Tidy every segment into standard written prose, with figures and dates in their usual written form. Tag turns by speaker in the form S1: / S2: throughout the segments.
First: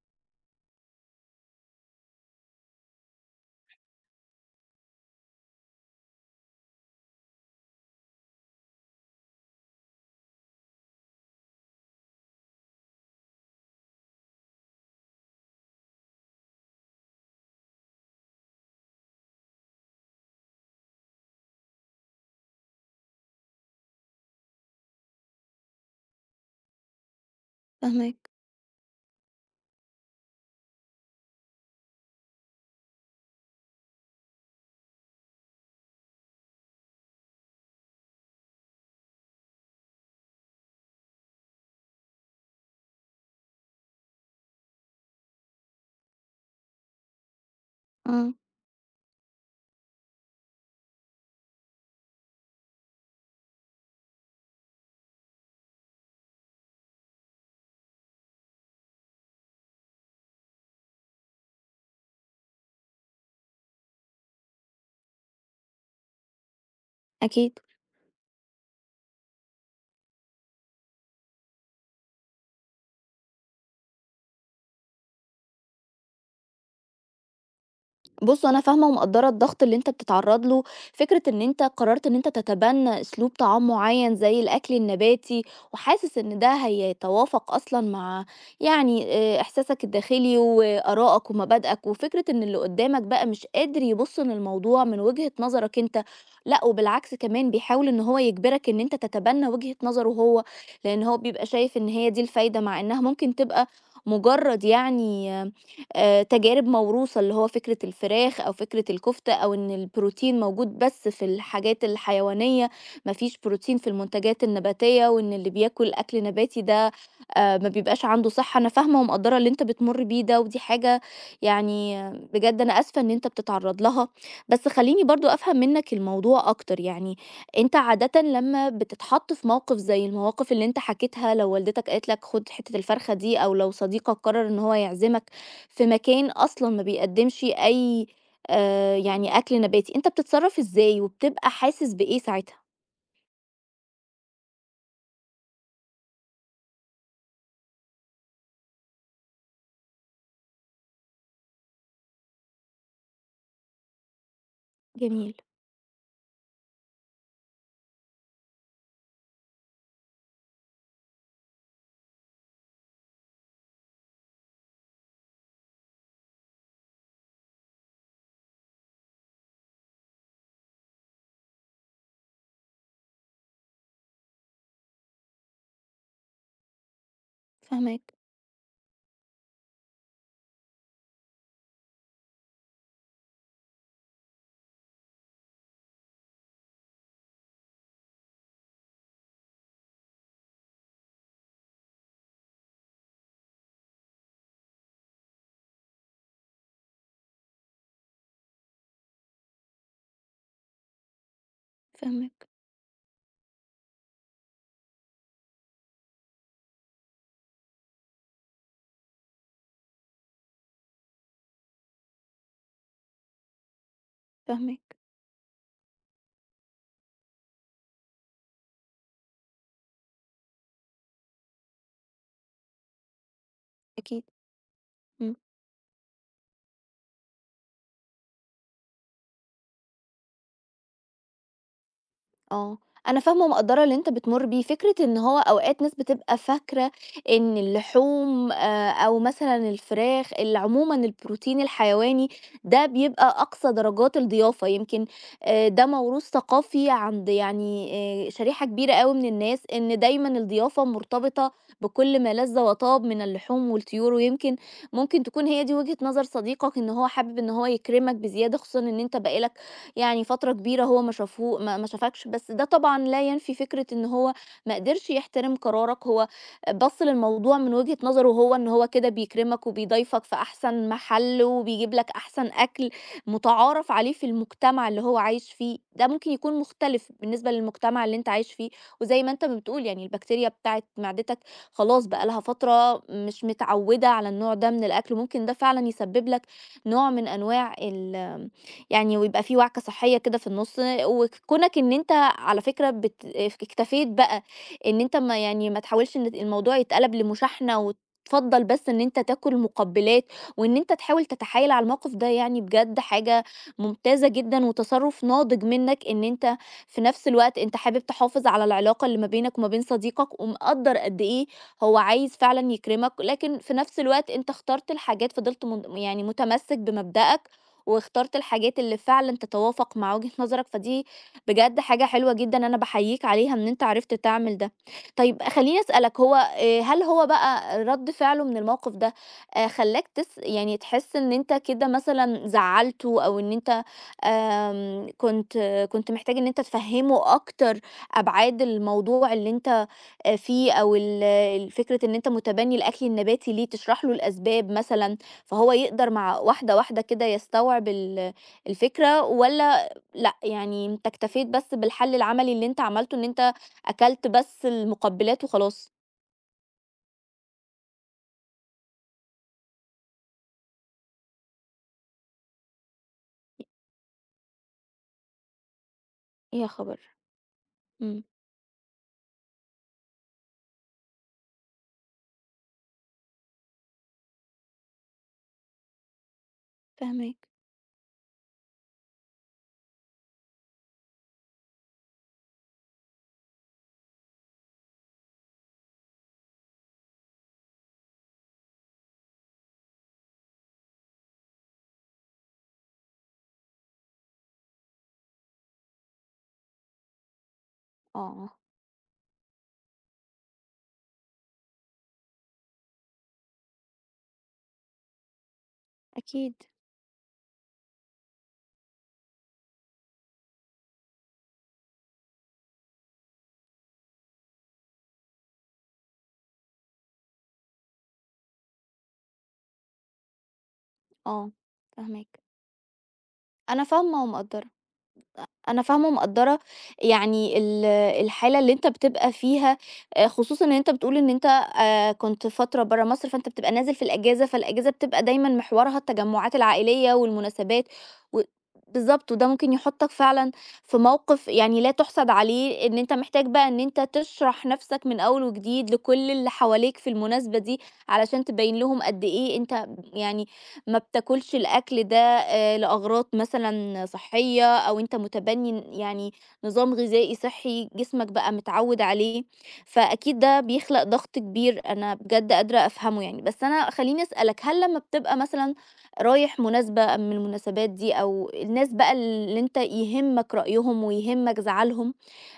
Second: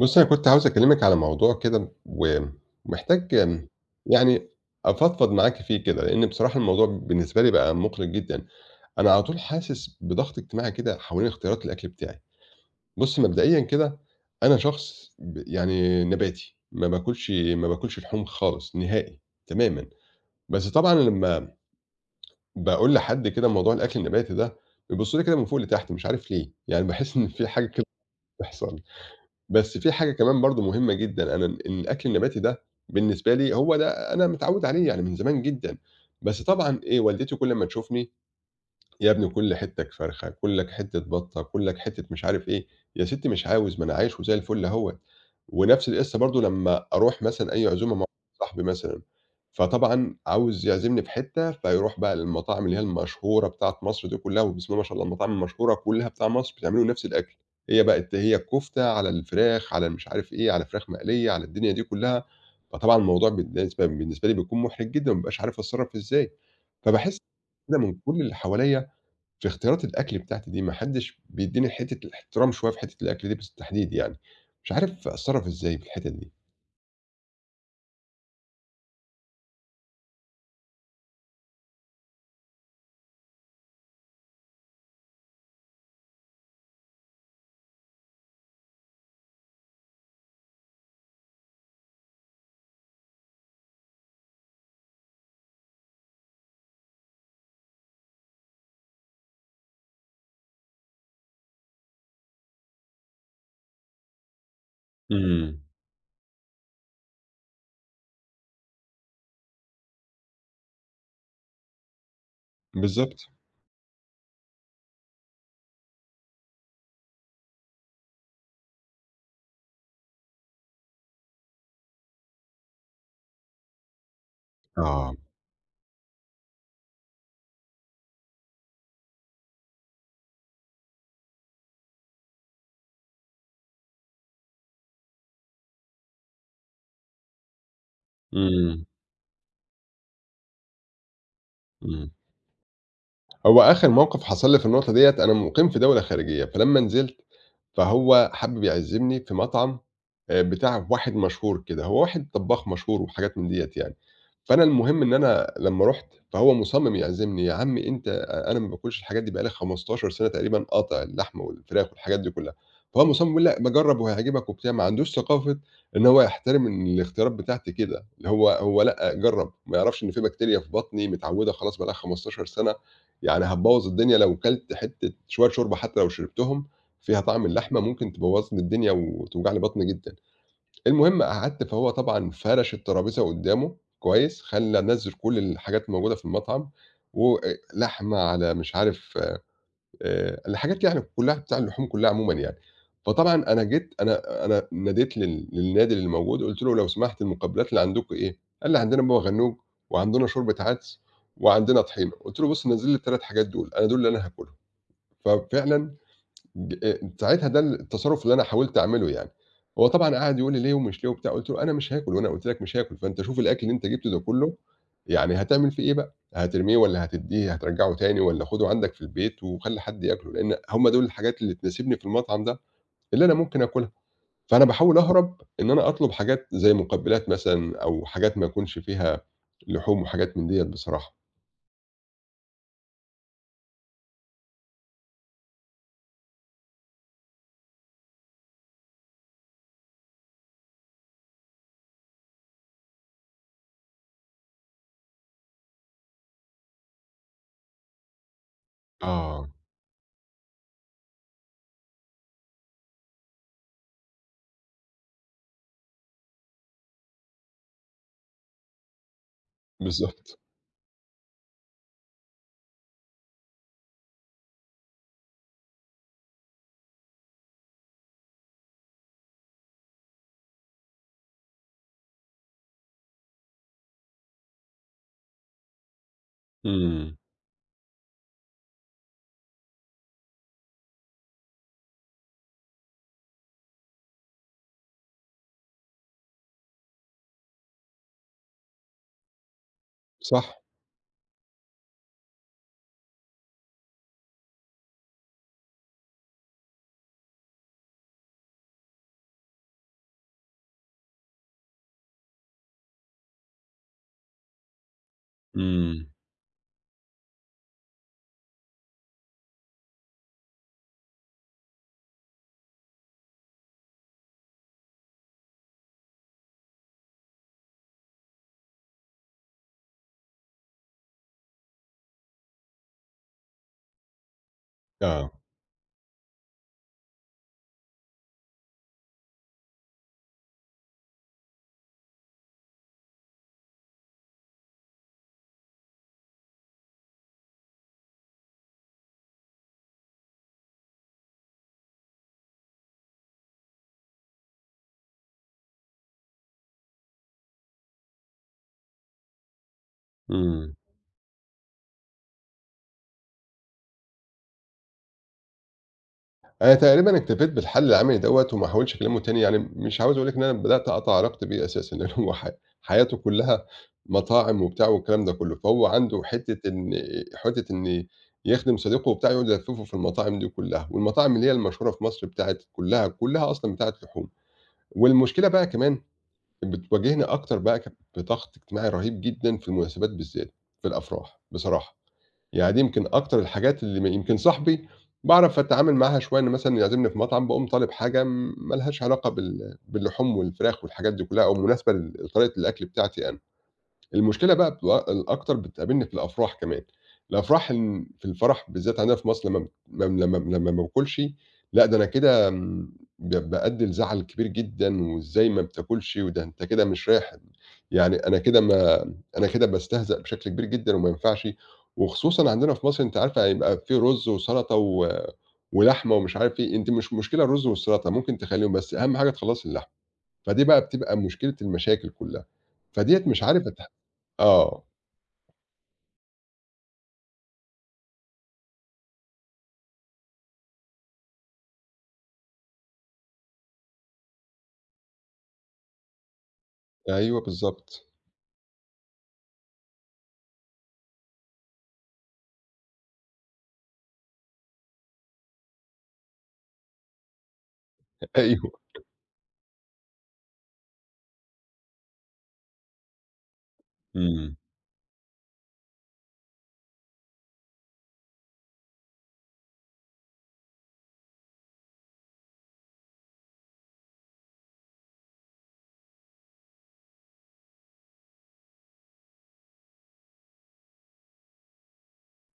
S1: بُصّي، أنا كنت عاوز أكلمِك على موضوع كده ومحتاج آمم، يعني أفضفض معاكِ فيه كده، لإن بصراحة الموضوع بالنسبة لي بقى مُقلِق جدًا. أنا على طول حاسس بضغط اجتماعي كده حوالين اختيارات الأكل بتاعي. بُصّي، مبدئيًا كده أنا شخص ب يعني نباتي، ما باكلش لحوم خالص نهائي تمامًا. بس طبعًا لمّا باقول لحد كده موضوع الأكل النباتي ده، بيبصوا لي كده من فوق لتحت مش عارف ليه، يعني باحس إن في حاجة كده
S2: فاهماك،
S1: بتحصل. بس في حاجة كمان برضه مهمة جدًا، أنا الأكل النباتي ده بالنسبة لي هو ده أنا متعوّد عليه يعني من زمان جدًا. بس طبعًا إيه والدتي كل أمّا تشوفني: يا ابني كل حتّك فرخة، كُلّك حتّة بَطّة، كُلّك حتّة مش عارف إيه، يا ستّي مش عاوز، ما أنا عايش وزي الفل أهوّة. ونفْس القِصّة برضه لمّا أروح مثلًا أي عزومة مع
S2: آه،
S1: صاحبي مثلًا، فطبعًا عاوز يعزمني في حتّة فيروح بقى للمطاعم اللي هي المشهورة بتاعة مصر دي كلّها، وبسم الله ما شاء الله المطاعم المشهورة كلّها بتاع مصر بتعملوا نفْس الأكل. هي بقت هي الكفتة، على الفراخ، على المش عارف إيه، على فراخ مقلية، على الدنيا دي كلّها. فطبعًا الموضوع بالنسبة لي بيكون مُحرِج جدًا، ما بابقاش عارف أتصرّف إزاي. فباحس
S2: أكيد.
S1: كده من كل اللي حواليّا في اختيارات الأكل بتاعتي دي ما حدش بيدّيني حتّة الاحترام شوية في حتّة الأكل دي بالتحديد يعني، مش عارف أتصرّف إزاي في الحتت دي.
S2: بُص، أنا فاهمة ومقدّرة الضغط اللي أنت بتتعرّض له، فكرة إن أنت قررت إن أنت تتبنى أسلوب طعام معيّن زي الأكل النباتي، وحاسس إن ده هيتوافق أصلًا مع يعني إحساسك الداخلي وآرائك ومبادئك، وفكرة إن اللي قدّامك بقى مش قادر يبُص للموضوع من وجهة نظرك أنت، لأ وبالعكس كمان بيحاول إن هو يجبرك إن أنت تتبنى وجهة نظره هو، لإن هو بيبقى شايف إن هي دي الفايدة، مع إنها ممكن تبقى مجرّد يعني
S1: إمم،
S2: تجارب موروثة، اللي هو فكرة الفراخ أو فكرة الكفتة أو إن البروتين موجود بس في الحاجات الحيوانية، ما
S1: بالضبط.
S2: فيش بروتين في المنتجات النباتية، وإن اللي بياكل أكل نباتي ده ما بيبقاش عنده صحة. أنا فاهمة ومقدّرة اللي أنت بتمُر بيه ده، ودي حاجة يعني آه، بجد أنا آسفة إن أنت بتتعرّض لها، بس خلّيني
S1: آه،
S2: برضه أفهم منّك الموضوع أكتر، يعني أنت عادةً لمّا بتتحط في موقف زي المواقف اللي أنت حكيتها، لو والدتك قالت لك خُد حتّة الفرخة دي أو لو صديقك قرر إن هو يعزمك في مكان أصلًا ما بيقدّمش أي
S1: إمم،
S2: يعني أكل نباتي، أنت بتتصرّف إزاي وبتبقى حاسس
S1: إمم.
S2: بإيه ساعتها؟
S1: هو آخر موقف حصل لي في النقطة ديّة أنا مُقيم في دولة خارجية، فلمّا نزلت فهو حابب يعزمني في مطعم بتاع واحد مشهور كده، هو واحد طبّاخ مشهور وحاجات من ديّة يعني. فأنا المهم إن
S2: جميل،
S1: أنا لمّا رُحت فهو مُصمِّم يعزمني، "يا عم أنت أنا ما باكلش الحاجات دي بقى لي 15 سَنة تقريبًا قاطع اللحمة والفراخ والحاجات دي كلّها." فهو مُصمِّم يقول لأ، "ما جرّب وهيعجبك." وبتاع، ما عندوش ثقافة إن هو يحترم إن الاختيارات بتاعتي كده، اللي هو لأ، جرّب، ما يعرفش إن في بكتيريا في بطني متعوّدة خلاص بقى لها 15 سَنة، يعني هتبوّظ الدنيا لو كلت حتّة شوية شوربة حتّى لو شربتهم فيها طعم اللحمة ممكن
S2: فاهماك،
S1: تبوّظ لي الدنيا وتوجع لي بطني جدًا. المهم قعدت، فهو طبعًا فرش الترابيزة قدّامه كويس، خلّى نزّل كل الحاجات الموجودة في المطعم و لحمة، على مش عارف الحاجات يعني كلّها بتاع اللحوم كلّها عمومًا يعني. فطبعًا أنا جيت أنا أنا ناديت للنادل اللي موجود، قُلت له: "لو سمحت المقبلات اللي عندكم إيه؟" قال لي: "عندنا بابا غنوج، وعندنا شوربة عدس، وعندنا طحينة." قُلت له:
S2: فاهماك،
S1: "بُص نزّل لي ال3 حاجات دول، أنا دول اللي أنا هاكلهم." ففعلًا ج ساعتها ده التصرُّف اللي أنا حاولت أعمله يعني. هو طبعًا قعد يقول لي: "ليه ومش ليه؟" وبتاع، قُلت له: "أنا مش هاكل وأنا قُلت لك مش هاكل، فأنت شوف الأكل اللي أنت جِبته ده كُلّه
S2: فاهماك،
S1: يعني هتعمل فيه إيه بقى، هترميه والّا هتدّيه هترجّعه تاني والّا خُده عندك في البيت وخلّي حد ياكله، لإن هم دول الحاجات اللي تناسبني في المطعم ده اللي أنا ممكن آكلها."
S2: أكيد،
S1: فأنا باحاول
S2: إمم.
S1: أهرب إن أنا أطلب حاجات زي مُقبّلات مثلًا أو حاجات ما يكونش فيها لحوم وحاجات من ديّة بصراحة.
S2: آه، أنا فاهمة ومقدّرة اللي أنت بتمُر بيه، فكرة إن هو أوقات ناس بتبقى فاكرة إن اللحوم أو مثلًا الفراخ ال عمومًا البروتين الحيواني ده بيبقى أقصى درجات الضيافة، يمكن ده موروث ثقافي عند يعني شريحة كبيرة أوي من
S1: آه،
S2: الناس، إن دايمًا الضيافة مرتبطة بكل ما لذ وطاب من اللحوم والطيور، ويمكن ممكن تكون هي دي وجهة نظر صديقك إن هو حابب إن هو يكرمك بزيادة، خصوصًا إن أنت بقى لك يعني
S1: بالضبط.
S2: فترة كبيرة هو ما شافوه ما شافكش بس ده طبعًا لا ينفي فكرة إن هو ما قدرش يحترم قرارك، هو بَص للموضوع من وجهة نظره هو إن هو كده بيكرمك وبيضايفك في أحسن محل وبيجيب لك أحسن أكل متعارف عليه في المجتمع اللي هو عايش فيه، ده ممكن يكون مختلف
S1: إمم،
S2: بالنسبة للمجتمع اللي أنت عايش فيه، وزي ما أنت ما بتقول يعني البكتيريا بتاعة معدتك خلاص بقى لها فترة مش متعودة على النوع ده من الأكل، ممكن ده فعلًا يسبب لك نوع من أنواع ال يعني ويبقى في وعكة صحية كده في
S1: صح.
S2: النُص، وكونك إن أنت على فكرة بت آه، اكتفيت بقى إن أنت ما يعني ما تحاولش إن الموضوع يتقلب لمشاحنة وتفضّل بس إن أنت تاكل مقبّلات، وإن أنت تحاول تتحايل على الموقف ده يعني بجد حاجة ممتازة جدًا، وتصرُّف ناضج
S1: إمم،
S2: منّك إن أنت في نفس الوقت أنت حابب تحافظ على العلاقة اللي ما بينك وما بين صديقك، ومقدّر قد إيه هو عايز فعلًا يكرمك، لكن في نفس الوقت أنت اخترت الحاجات فضلت من يعني متمسك بمبدأك واخترت الحاجات اللي فعلًا تتوافق مع وجهة نظرك، فدي بجد حاجة حلوة جدًا أنا باحييك عليها إن أنت عرفت تعمل ده.
S1: آه،
S2: طيب خلّيني أسألك هو هل هو بقى رَد فعله من الموقف ده خلّاك تس يعني تحس إن أنت كده مثلًا زعّلته أو إن أنت كنت كنت محتاج إن أنت تفهّمه أكتر أبعاد الموضوع اللي أنت فيه أو ال ال فكرة إن أنت متبنّي الأكل النباتي ليه، تشرح له الأسباب مثلًا، فهو يقدر مع واحدة، واحدة كده يستوعب ال الفكرة والّا لأ،
S1: إمم.
S2: يعني أنت اكتفيت بس بالحل العملي اللي أنت عملته إن أنت أكلت بس المقبلات وخلاص؟
S1: أنا تقريبًا اكتفيت بالحل العملي دوّة وما احاولش أكلمه تاني، يعني مش عاوز أقول لِك إن أنا بدأت أقطع علاقتي بيه أساسًا، لإن هو حياته كلّها مطاعم وبتاع والكلام ده كلّه، فهو عنده
S2: يا
S1: حتّة إن
S2: خبر!
S1: حتّة إن
S2: إمم،
S1: يخدم صديقه وبتاع يقعد يلفّفه في المطاعم دي كلّها، والمطاعم اللي هي المشهورة في مصر بتاعة كلّها، كلّها أصلًا بتاعة لحوم. والمشكلة بقى كمان بتواجهني
S2: فاهماك،
S1: أكتر بقى ك بضغط اجتماعي رهيب جدًا في المناسبات بالذات، في الأفراح بصراحة. يعني دي يمكن أكتر الحاجات اللي م يمكن صاحبي باعرف أتعامل معاها شوية، إن مثلًا يعزمني في مطعم باقوم طالب حاجة ما لهاش علاقة باللحوم والفراخ والحاجات دي كلّها أو مناسبة لطريقة الأكل بتاعتي أنا. المشكلة بقى بتبقى الأكتر بتقابلني في الأفراح كمان، الأفراح إن في
S2: آه،
S1: الفرح بالذات عندنا في مصر لمّا بت لم لمّا لمّا ما باكلش، لأ ده أنا كده م ب بأدّي لزعل كبير جدًا، وإزاي ما بتاكلش، وده
S2: أكيد،
S1: أنت كده مش رايح يعني. أنا كده ما أنا كده باستهزأ بشكل كبير جدًا وما ينفعش، وخصوصًا عندنا في مصر أنتِ عارفة هيبقى في رز وسلطة و ولحمة ومش عارف إيه، أنتِ مش مشكلة الرز والسلطة ممكن تخلّيهم، بس أهم حاجة تخلّصي اللحمة. فدي بقى بتبقى
S2: آه،
S1: مشكلة المشاكل
S2: فاهماك،
S1: كلّها، فديّة مش عارف
S2: أنا فاهمة ومقدّرة.
S1: آه،
S2: أنا فاهمة ومقدّرة يعني ال الحالة اللي أنت بتبقى فيها، خصوصًا إن أنت بتقول إن أنت كنت فترة برّه مصر، فأنت بتبقى نازل في الأجازة، فالأجازة بتبقى دايمًا محورها التجمعات العائلية
S1: أيوه
S2: والمناسبات
S1: بالضبط.
S2: و بالضبط، وده ممكن يحطّك فعلًا في موقف يعني لا تُحسَد عليه، إن أنت محتاج بقى إن أنت تشرح نَفْسك من أول وجديد لكل اللي حواليك في المناسبة دي، علشان
S1: أيوه،
S2: تبيّن لهم قد إيه أنت يعني ما بتاكلش الأكل ده لأغراض مثلًا
S1: إمم،
S2: صحية أو أنت متبني ن يعني نظام غذائي صحي جسمك بقى متعوّد عليه، فأكيد ده بيخلق ضغط كبير أنا بجد قادرة أفهمه يعني. بس أنا خلّيني أسألك، هل لمّا بتبقى مثلًا رايح مناسبة من المناسبات دي أو الناس بقى اللي أنت يهمك رأيهم ويهمك زعلهم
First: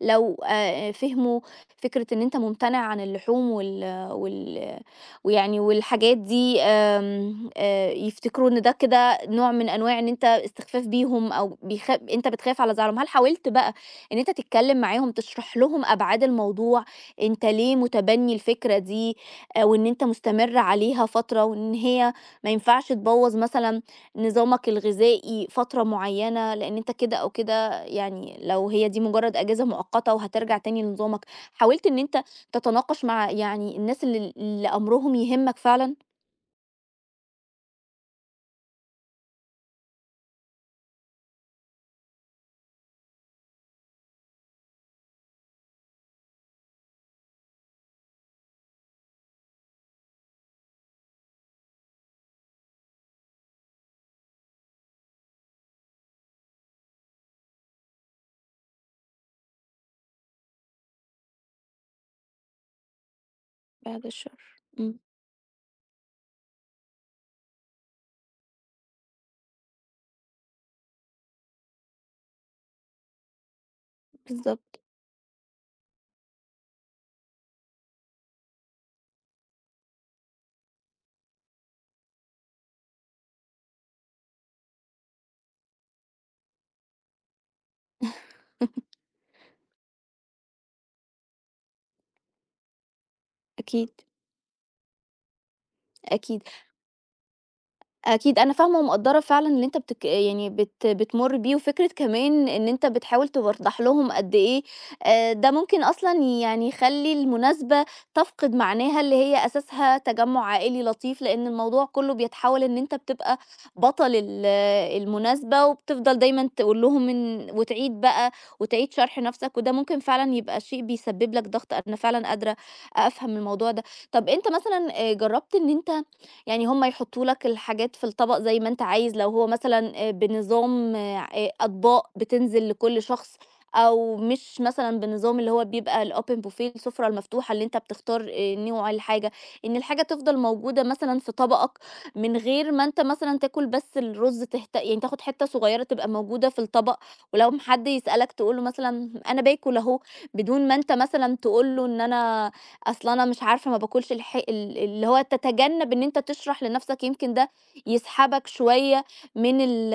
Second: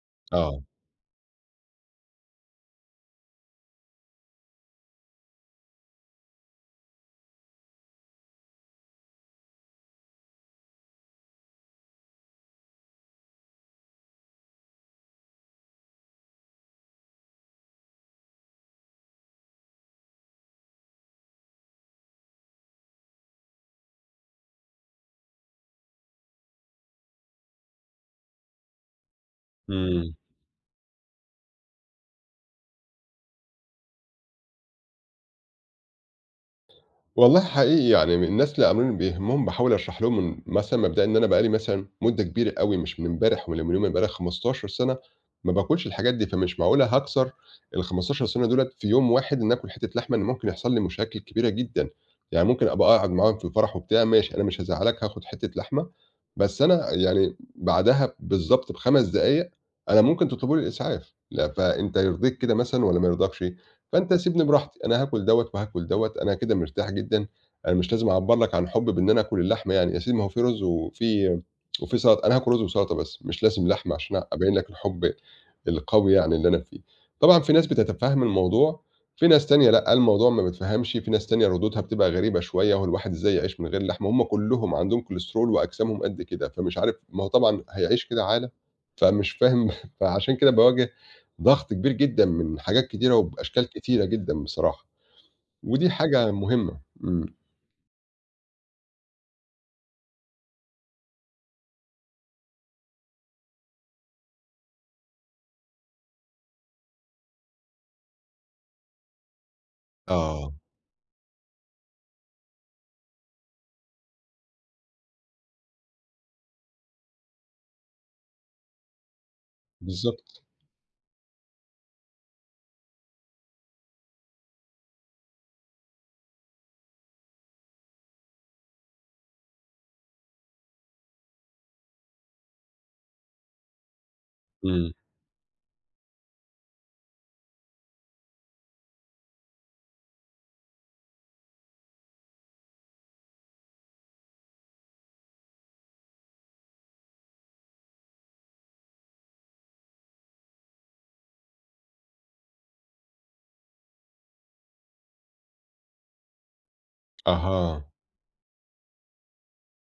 S2: لو
S1: آه،
S2: فهموا فكرة إن أنت ممتنع عن اللحوم وال وال ويعني والحاجات دي آمم يفتكروا إن ده كده نوع من أنواع إن أنت استخفاف بيهم أو بيخ أنت بتخاف على زعلهم، هل حاولت بقى إن أنت تتكلم معاهم تشرح لهم أبعاد الموضوع، أنت ليه متبني الفكرة دي وإن أنت مستمر عليها فترة وإن هي ما ينفعش تبوّظ مثلًا نظامك الغذائي فترة معيّنة لإن أنت كده أو كده يعني لو هي دي مجرد أجازة
S1: إمم.
S2: مؤقتة وهترجع تاني لنظامك، حاولت إن أنت تتناقش مع يعني الناس اللي أمرهم يهمك فعلًا؟
S1: والله حقيقي يعني من الناس اللي أمرني بيهمهم باحاول أشرح لهم من مثلًا مبدئيًا إن أنا بقى لي مثلًا مدة كبيرة أوي مش من امبارح ولا من يومين، بقى لي 15 سنة ما باكلش الحاجات دي، فمش معقولة هاكسر ال15 سنة دُولة في يوم واحد إن آكل حتة لحمة، إن ممكن يحصل لي مشاكل كبيرة جدًا. يعني ممكن أبقى قاعد معاهم في الفرح وبتاع ماشي، أنا مش هازعّلك هاخد حتة لحمة، بس أنا يعني بعدها بالضبط ب5 دقايق أنا ممكن تطلبوا لي الإسعاف، لأ فأنت يرضيك كده مثلًا والّا ما يرضكش؟
S2: بعد
S1: فأنت
S2: الشر،
S1: سيبني براحتي،
S2: إمم،
S1: أنا هاكل دوّة وهاكل دوّة، أنا كده مرتاح جدًا، أنا مش لازم أعبّر لك عن حُبّي بإن أنا آكل اللحمة يعني، يا سيدي ما هو في رز وفي وفي سلطة، أنا هاكل رز وسلطة بس، مش لازم لحمة عشان أبيّن لك
S2: بالضبط،
S1: الحُب القوي يعني اللي أنا فيه. طبعًا في ناس بتتفهّم الموضوع، في ناس تانية لأ، الموضوع ما بيتفهمش، في ناس تانية ردودها بتبقى غريبة شوية، هو الواحد إزاي يعيش من غير لحمة؟ هم كلّهم عندهم كوليسترول وأجسامهم قد كده، فمش عارف، ما هو طبعًا هيعيش كده عالة، فمش فاهم. فعشان كده باواجه ضغط كبير جدًا من حاجات كتيرة وبأشكال
S2: أكيد.
S1: كتيرة جدًا بصراحة، ودي حاجة
S2: أكيد.
S1: مهمة. إمم.
S2: أكيد أنا فاهمة ومقدّرة فعلًا اللي أنت بتك يعني بت بتمُر بيه، وفكرة كمان إن أنت بتحاول توضّح لهم قد إيه ده ممكن أصلًا يعني يخلّي المناسبة تفقد معناها اللي هي أساسها تجمُّع
S1: آه،
S2: عائلي لطيف، لإن الموضوع كُلّه بيتحوّل إن أنت بتبقى بطل ال المناسبة، وبتفضل دايمًا تقول لهم إن وتعيد بقى وتعيد شرح نَفْسك، وده ممكن فعلًا
S1: بالضبط.
S2: يبقى شيء بيسبب لك ضغط، أنا فعلًا قادرة أفهم الموضوع ده. طَب أنت مثلًا جرّبت إن أنت يعني هم يحطوا لك الحاجات في الطبق زي ما أنت عايز لو هو مثلًا بنظام أطباق بتنزل لكل شخص، أو مش
S1: إمم.
S2: مثلًا بنظام اللي هو بيبقى الopen buffet السفرة المفتوحة اللي أنت بتختار نوع الحاجة، إن الحاجة تفضل موجودة مثلًا في طبقك من غير ما أنت مثلًا تاكل بس الرز تهت يعني تاخد حتة صغيرة تبقى موجودة في الطبق، ولو م حد يسألك تقول له مثلًا أنا باكل أهو، بدون ما أنت مثلًا تقول له إن أنا أصل أنا مش عارفة ما باكلش الح ال اللي هو تتجنب إن أنت تشرح لنفسك يمكن ده
S1: أها.
S2: يسحبك شوية من ال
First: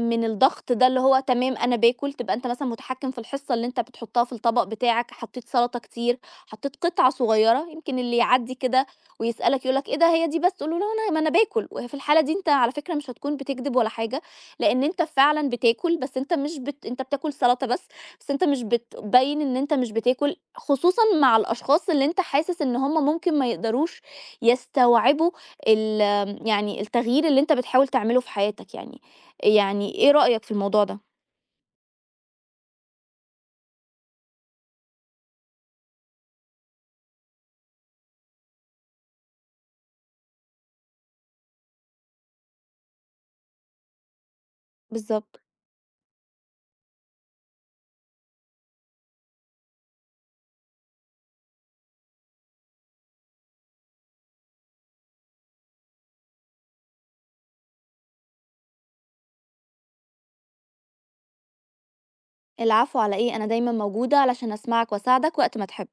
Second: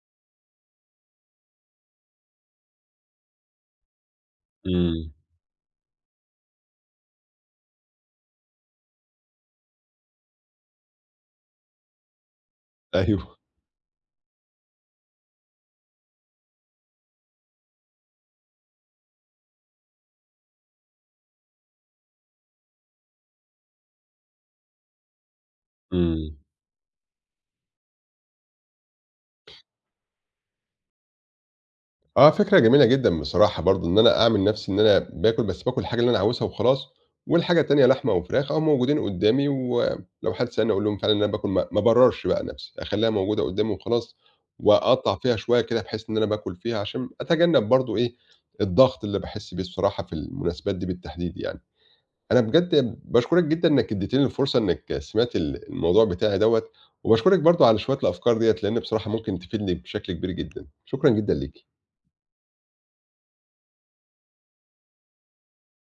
S2: من الضغط ده اللي هو تمام أنا باكل، تبقى أنت مثلًا متحكم في الحصة اللي أنت بتحطها في الطبق
S1: إمم.
S2: بتاعك، حطيت سلطة كتير، حطيت قطعة صغيرة، يمكن اللي يعدّي كده ويسألك يقول لك: "إيه ده هي دي بس؟" تقول له: "لا أنا ما أنا باكل." وفي الحالة دي أنت على فكرة مش هتكون
S1: أيوه.
S2: بتكدب ولا حاجة، لأن أنت فعلًا بتاكل، بس أنت مش بت أنت بتاكل سلطة بس. بس أنت مش بتبيّن إن أنت مش بتاكل، خصوصًا مع الأشخاص اللي أنت حاسس إن هم ممكن ما يقدروش يستوعبوا ال
S1: إمم.
S2: يعني التغيير اللي أنت بتحاول تعمله في حياتك يعني. يعني إيه رأيك في الموضوع ده؟
S1: آه، فكرة جميلة جدًا بصراحة برضه إن أنا أعمل نَفْسي إن أنا باكل، بس باكل الحاجة اللي أنا عاوزها وخلاص. والحاجة التانية لحمة وفراخ أهو موجودين قدّامي، ولو حد سألني أقول لهم فعلًا إن أنا باكل، ما ابرّرش بقى نَفْسي، أخلّيها موجودة قدّامي وخلاص، وأقطّع فيها
S2: بالضبط.
S1: شوية كده بحيث إن أنا باكل فيها عشان أتجنّب برضه إيه، الضغط اللي باحس بيه الصراحة في المناسبات دي بالتحديد يعني. أنا بجد باشكرك جدًا إنك اديتيني الفرصة إنك سمعت الموضوع بتاعي دوّة، وباشكرك برضه على شوية الأفكار ديّة، لإن بصراحة ممكن تفيدني بشكل كبير جدًا، شكرًا جدًا ليكِ.
S2: العفو على إيه، أنا دايمًا موجودة علشان أسمعك وأساعدك وقت ما تحب.